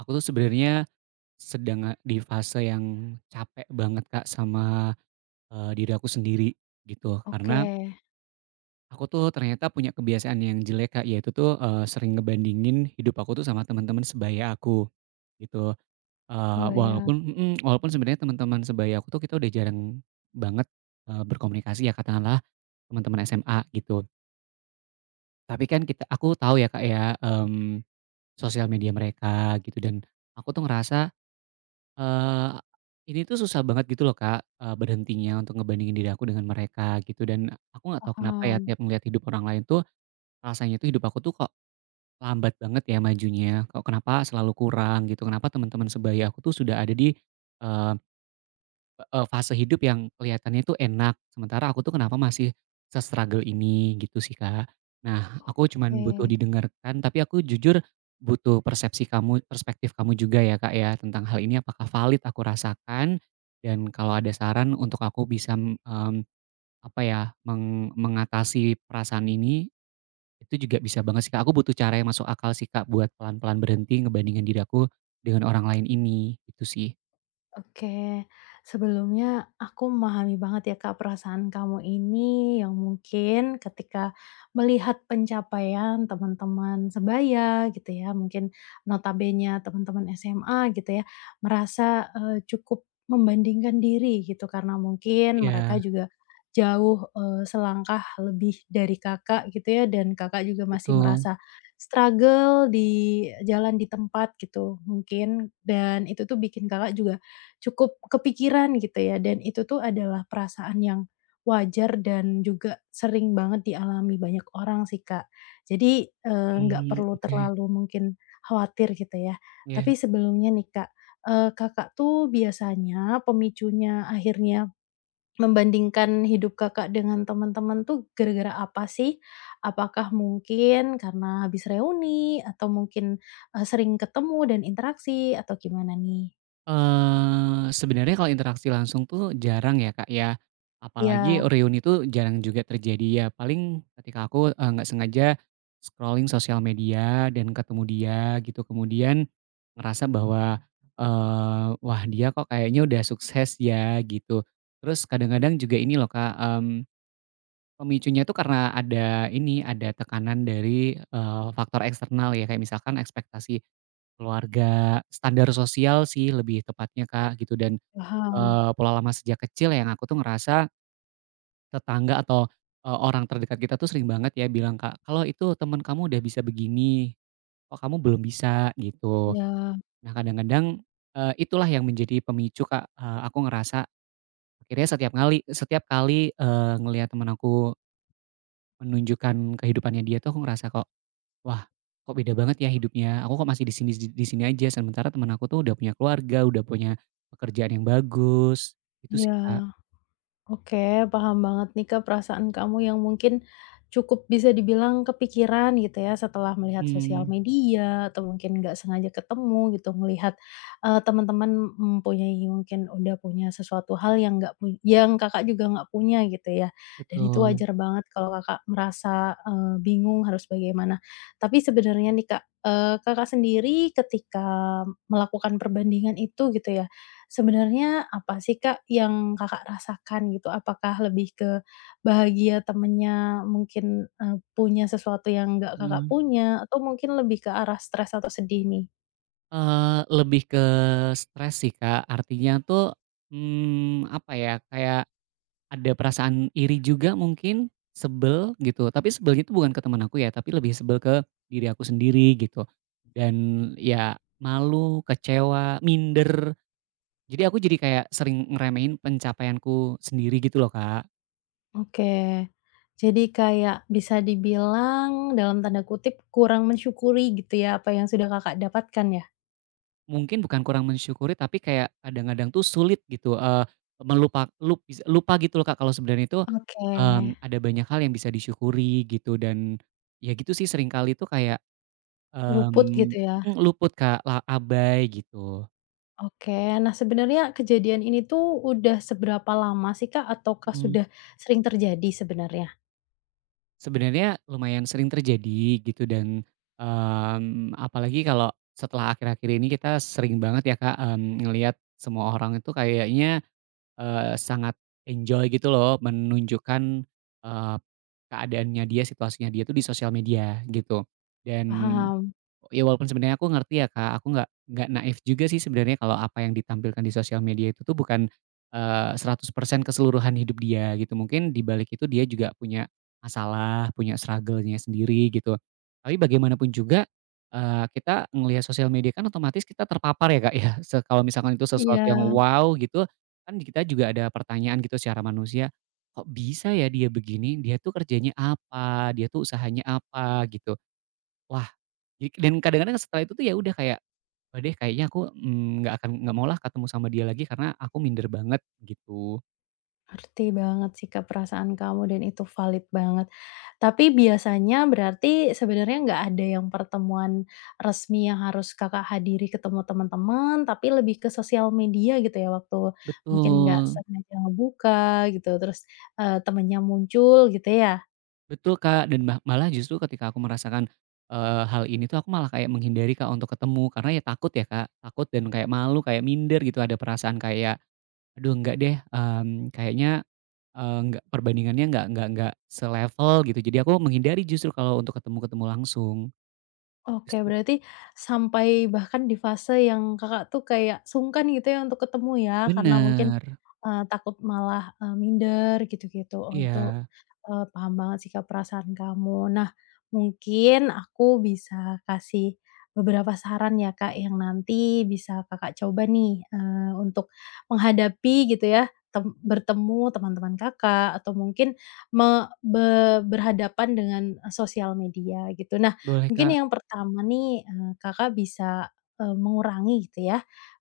Aku tuh sebenarnya sedang di fase yang capek banget, Kak, sama, diri aku sendiri gitu. Oke. Karena aku tuh ternyata punya kebiasaan yang jelek, Kak, yaitu tuh, sering ngebandingin hidup aku tuh sama teman-teman sebaya aku gitu. Eee, Kebayang. walaupun mhm, walaupun sebenarnya teman-teman sebaya aku tuh kita udah jarang banget, berkomunikasi ya katakanlah teman-teman SMA gitu. Tapi kan aku tahu ya, Kak, ya, sosial media mereka gitu dan aku tuh ngerasa Eee, ini tuh susah banget gitu loh, Kak, berhentinya untuk ngebandingin diri aku dengan mereka gitu dan aku nggak tahu kenapa ya Paham. tiap ngelihat hidup orang lain tuh rasanya tuh hidup aku tuh kok lambat banget ya majunya, kok kenapa selalu kurang gitu, kenapa teman-teman sebaya aku tuh sudah ada di, fase hidup yang kelihatannya itu enak, sementara aku tuh kenapa masih se-struggle ini, gitu sih, Kak. Nah, aku Oke. cuman butuh Oke. didengarkan, tapi aku jujur butuh persepsi kamu perspektif kamu juga ya, Kak, ya, tentang hal ini apakah valid aku rasakan, dan kalau ada saran untuk aku bisa, apa ya, mengatasi perasaan ini, itu juga bisa banget sih, Kak. Aku butuh cara yang masuk akal sih, Kak, buat pelan-pelan berhenti ngebandingin diri aku dengan orang lain ini, itu sih. Oke, sebelumnya aku memahami banget ya Kak perasaan kamu ini yang mungkin ketika melihat pencapaian teman-teman sebaya gitu ya, mungkin notabene teman-teman SMA gitu ya, merasa, cukup membandingkan diri gitu karena mungkin mereka Iya, juga jauh, selangkah lebih dari Kakak gitu ya dan Kakak juga masih betul. merasa struggle di jalan di tempat gitu mungkin dan itu tuh bikin Kakak juga cukup kepikiran gitu ya dan itu tuh adalah perasaan yang wajar dan juga sering banget dialami banyak orang sih, Kak. Jadi, nggak Mmm, perlu oke. terlalu mungkin khawatir gitu ya. Tapi Iya. sebelumnya nih, Kak, Kakak tuh biasanya pemicunya akhirnya membandingkan hidup Kakak dengan teman-teman tuh gara-gara apa sih? Apakah mungkin karena habis reuni atau mungkin, sering ketemu dan interaksi atau gimana nih? Sebenarnya kalau interaksi langsung tuh jarang ya, Kak, ya. Iya. Apalagi reuni itu jarang juga terjadi ya, paling ketika aku, nggak sengaja scrolling sosial media dan ketemu dia gitu, kemudian ngerasa bahwa, "Wah, dia kok kayaknya udah sukses ya," gitu. Terus kadang-kadang juga ini loh, Kak, pemicunya tuh karena ada tekanan dari, faktor eksternal ya, kayak misalkan ekspektasi keluarga, standar sosial sih lebih tepatnya, Kak, gitu dan, Paham. Pola lama sejak kecil yang aku tuh ngerasa tetangga atau, orang terdekat kita tuh sering banget ya bilang, Kak, "Kalau itu temen kamu udah bisa begini, kok kamu belum bisa?" Gitu. Iya, Nah kadang-kadang, itulah yang menjadi pemicu, Kak, aku ngerasa akhirnya setiap kali, ngelihat temen aku menunjukkan kehidupannya dia tuh aku ngerasa kok, wah, kok beda banget ya hidupnya, aku kok masih di sini aja, sementara teman aku tuh udah punya keluarga, udah punya pekerjaan yang bagus. Itu sih, Kak. iya. Oke, paham banget nih, Kak, perasaan kamu yang mungkin cukup bisa dibilang kepikiran gitu ya setelah melihat sosial Mhm, media atau mungkin nggak sengaja ketemu gitu, melihat teman-teman mempunyai mungkin udah punya sesuatu hal yang nggak pu yang Kakak juga nggak punya gitu ya. Dan itu betul, wajar banget kalau Kakak merasa, bingung harus bagaimana. Tapi sebenarnya nih, Kak, Kakak sendiri ketika melakukan perbandingan itu gitu ya, sebenarnya apa sih, Kak, yang Kakak rasakan gitu? Apakah lebih ke bahagia temennya mungkin, punya sesuatu yang nggak Kakak mhm. punya, atau mungkin lebih ke arah stres atau sedih nih? Lebih ke stres sih, Kak, artinya tuh, apa ya, kayak ada perasaan iri juga mungkin, sebel gitu, tapi sebelnya itu bukan ke teman aku ya, tapi lebih sebel ke diri aku sendiri gitu, dan ya malu, kecewa, minder. Jadi aku jadi kayak sering ngeremehin pencapaianku sendiri gitu loh, Kak. Oke. Jadi kayak bisa dibilang dalam tanda kutip kurang mensyukuri gitu ya apa yang sudah Kakak dapatkan ya? Mungkin bukan kurang mensyukuri tapi kayak kadang-kadang tuh sulit gitu, melupa lup lupa gitu loh, Kak, kalau sebenarnya itu, Oke, ada banyak hal yang bisa disyukuri gitu dan ya gitu sih sering kali tuh kayak, luput mmm, gitu ya? mhm, luput, Kak, abai gitu. Oke. Nah sebenarnya kejadian ini tuh udah seberapa lama sih, Kak? Ataukah Mhm, sudah sering terjadi sebenarnya? sebenarnya lumayan sering terjadi gitu dan, apalagi kalau setelah akhir-akhir ini kita sering banget ya, Kak, ngelihat semua orang itu kayaknya sangat enjoy gitu loh menunjukkan, eee, keadaannya dia, situasinya dia tuh di sosial media gitu. Dan Paham. ya walaupun sebenarnya aku ngerti ya Kak, aku nggak naif juga sih sebenarnya kalau apa yang ditampilkan di sosial media itu tuh bukan, 100% keseluruhan hidup dia gitu. Mungkin di balik itu dia juga punya masalah, punya struggle-nya sendiri gitu. Tapi bagaimanapun juga, kita ngelihat sosial media kan otomatis kita terpapar ya Kak ya, kalau misalkan itu sesuatu Iya, yang wow gitu, kan kita juga ada pertanyaan gitu secara manusia, "Kok bisa ya dia begini? Dia tuh kerjanya apa? Dia tuh usahanya apa?" Gitu. Wah, jadi dan kadang-kadang setelah itu tuh ya udah kayak, "Wah deh kayaknya aku, nggak maulah ketemu sama dia lagi karena aku minder banget," gitu. ngerti banget sih, Kak, perasaan kamu dan itu valid banget. Tapi biasanya berarti sebenarnya nggak ada yang pertemuan resmi yang harus Kakak hadiri ketemu teman-teman, tapi lebih ke sosial media gitu ya, waktu mungkin nggak Betul, sengaja ngebuka gitu, terus, temennya muncul gitu ya? betul Kak, dan malah justru ketika aku merasakan, hal ini tuh aku malah kayak menghindari Kak untuk ketemu karena ya takut ya Kak, takut dan kayak malu, kayak minder gitu, ada perasaan kayak, "Aduh nggak deh, kayaknya, nggak perbandingannya nggak selevel," gitu. Jadi aku menghindari justru kalau untuk ketemu-ketemu langsung. Oke, Terus berarti sampai bahkan di fase yang Kakak tuh kayak sungkan gitu ya untuk ketemu ya, karena mungkin, bener, takut malah, minder gitu-gitu. Oh itu, iya, paham banget sih Kak perasaan kamu. Nah, mungkin aku bisa kasih beberapa saran ya Kak, yang nanti bisa Kakak coba nih, untuk menghadapi gitu ya, bertemu teman-teman Kakak, atau mungkin me be berhadapan dengan sosial media gitu. Nah, boleh mungkin Kak, yang pertama nih, Kakak bisa, mengurangi gitu ya,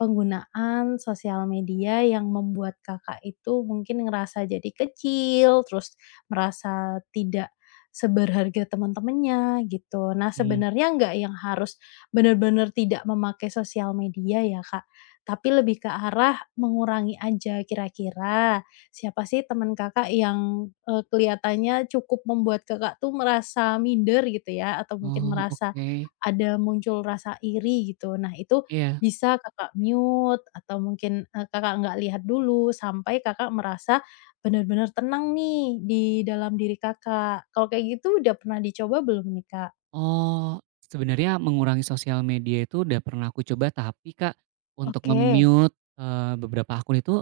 penggunaan sosial media yang membuat Kakak itu mungkin ngerasa jadi kecil, terus merasa tidak seberharga teman-temannya gitu. Nah, mhm. sebenarnya nggak yang harus benar-benar tidak memakai sosial media ya, Kak, tapi lebih ke arah mengurangi aja kira-kira. Siapa sih teman Kakak yang, kelihatannya cukup membuat Kakak tuh merasa minder gitu ya, atau mungkin Oh, merasa oke. ada muncul rasa iri gitu. Nah itu Iya. bisa Kakak mute atau mungkin, Kakak nggak lihat dulu sampai Kakak merasa benar-benar tenang nih di dalam diri Kakak. Kalau kayak gitu udah pernah dicoba belum nih, Kak? Oh, sebenarnya mengurangi sosial media itu udah pernah aku coba, tapi Kak, untuk Oke. nge-mute, beberapa akun itu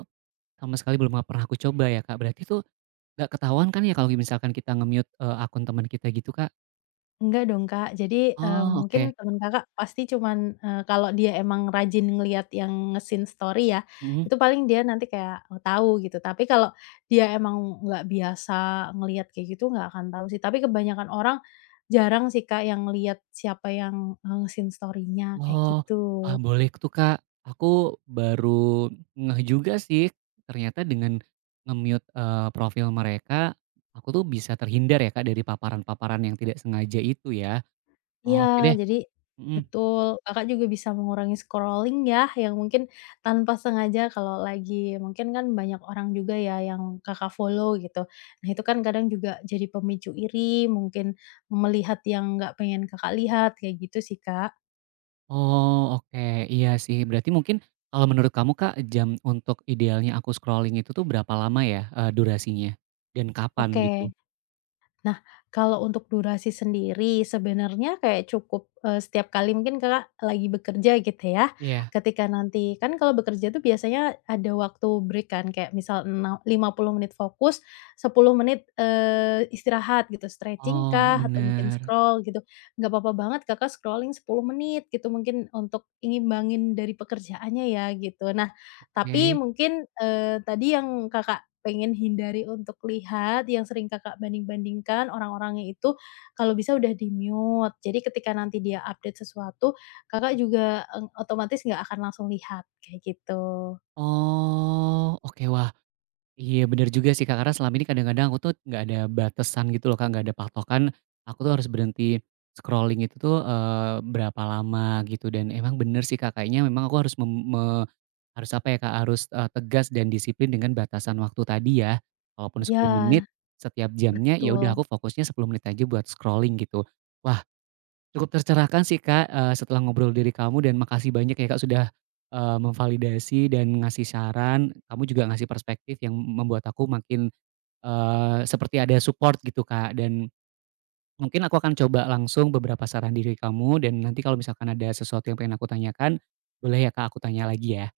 sama sekali belum pernah aku coba ya, Kak. Berarti itu nggak ketahuan kan ya kalau misalkan kita nge-mute, akun teman kita gitu, Kak? Enggak dong, Kak. Jadi, Oh, oke. mungkin temen Kakak pasti cuman, kalau dia emang rajin ngelihat yang nge-scene story ya, Mhm. itu paling dia nanti kayak, tahu gitu. Tapi kalau dia emang nggak biasa ngelihat kayak gitu, nggak akan tahu sih. Tapi kebanyakan orang jarang sih, Kak, yang lihat siapa yang, nge-scene story-nya, kayak Oh, gitu. ah boleh tuh, Kak. Aku baru ngeh juga sih, ternyata dengan nge-mute, profil mereka, aku tuh bisa terhindar ya, Kak, dari paparan-paparan yang tidak sengaja itu ya. Oke deh, Iya, jadi mhm. betul, Kakak juga bisa mengurangi scrolling ya, yang mungkin tanpa sengaja kalau lagi mungkin kan banyak orang juga ya yang Kakak follow gitu. Nah, itu kan kadang juga jadi pemicu iri, mungkin melihat yang nggak pengen Kakak lihat, kayak gitu sih, Kak. Oh, oke, iya sih, berarti mungkin kalau menurut kamu, Kak, jam untuk idealnya aku scrolling itu tuh berapa lama ya, durasinya? Dan kapan gitu? Oke. Nah, kalau untuk durasi sendiri sebenarnya kayak cukup, setiap kali mungkin Kakak lagi bekerja gitu ya, Iya. ketika nanti kan kalau bekerja tuh biasanya ada waktu break kan, kayak misal 50 menit fokus, 10 menit, istirahat gitu, stretching Oh, kah atau mungkin bener, scroll gitu. Nggak apa-apa banget Kakak scrolling 10 menit gitu mungkin untuk ngimbangin dari pekerjaannya ya gitu. Nah tapi oke. mungkin, tadi yang Kakak pengen hindari untuk lihat, yang sering Kakak banding-bandingkan orang-orangnya itu, kalau bisa udah di-mute. Jadi ketika nanti dia update sesuatu, Kakak juga, otomatis nggak akan langsung lihat, kayak gitu. Oh, oke, wah, iya bener juga sih, Kak, karena selama ini kadang-kadang aku tuh nggak ada batasan gitu loh, Kak, nggak ada patokan, aku tuh harus berhenti scrolling itu tuh, berapa lama gitu dan emang bener sih, Kak, kayaknya memang aku harus harus apa ya Kak, harus, tegas dan disiplin dengan batasan waktu tadi ya, walaupun 10 Ya menit, setiap jamnya ya udah betul. aku fokusnya 10 menit aja buat scrolling gitu. Wah, cukup tercerahkan sih, Kak, setelah ngobrol dari kamu dan makasih banyak ya Kak sudah, memvalidasi dan ngasih saran. Kamu juga ngasih perspektif yang membuat aku makin, seperti ada support gitu, Kak. Dan mungkin aku akan coba langsung beberapa saran dari kamu dan nanti kalau misalkan ada sesuatu yang pengen aku tanyakan, boleh ya Kak aku tanya lagi ya?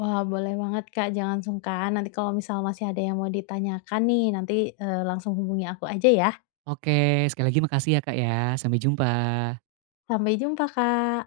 Wah, boleh banget Kak, jangan sungkan. Nanti kalau misal masih ada yang mau ditanyakan nih, nanti, langsung hubungi aku aja ya. Oke, sekali lagi makasih ya Kak ya. Sampai jumpa. Sampai jumpa, Kak.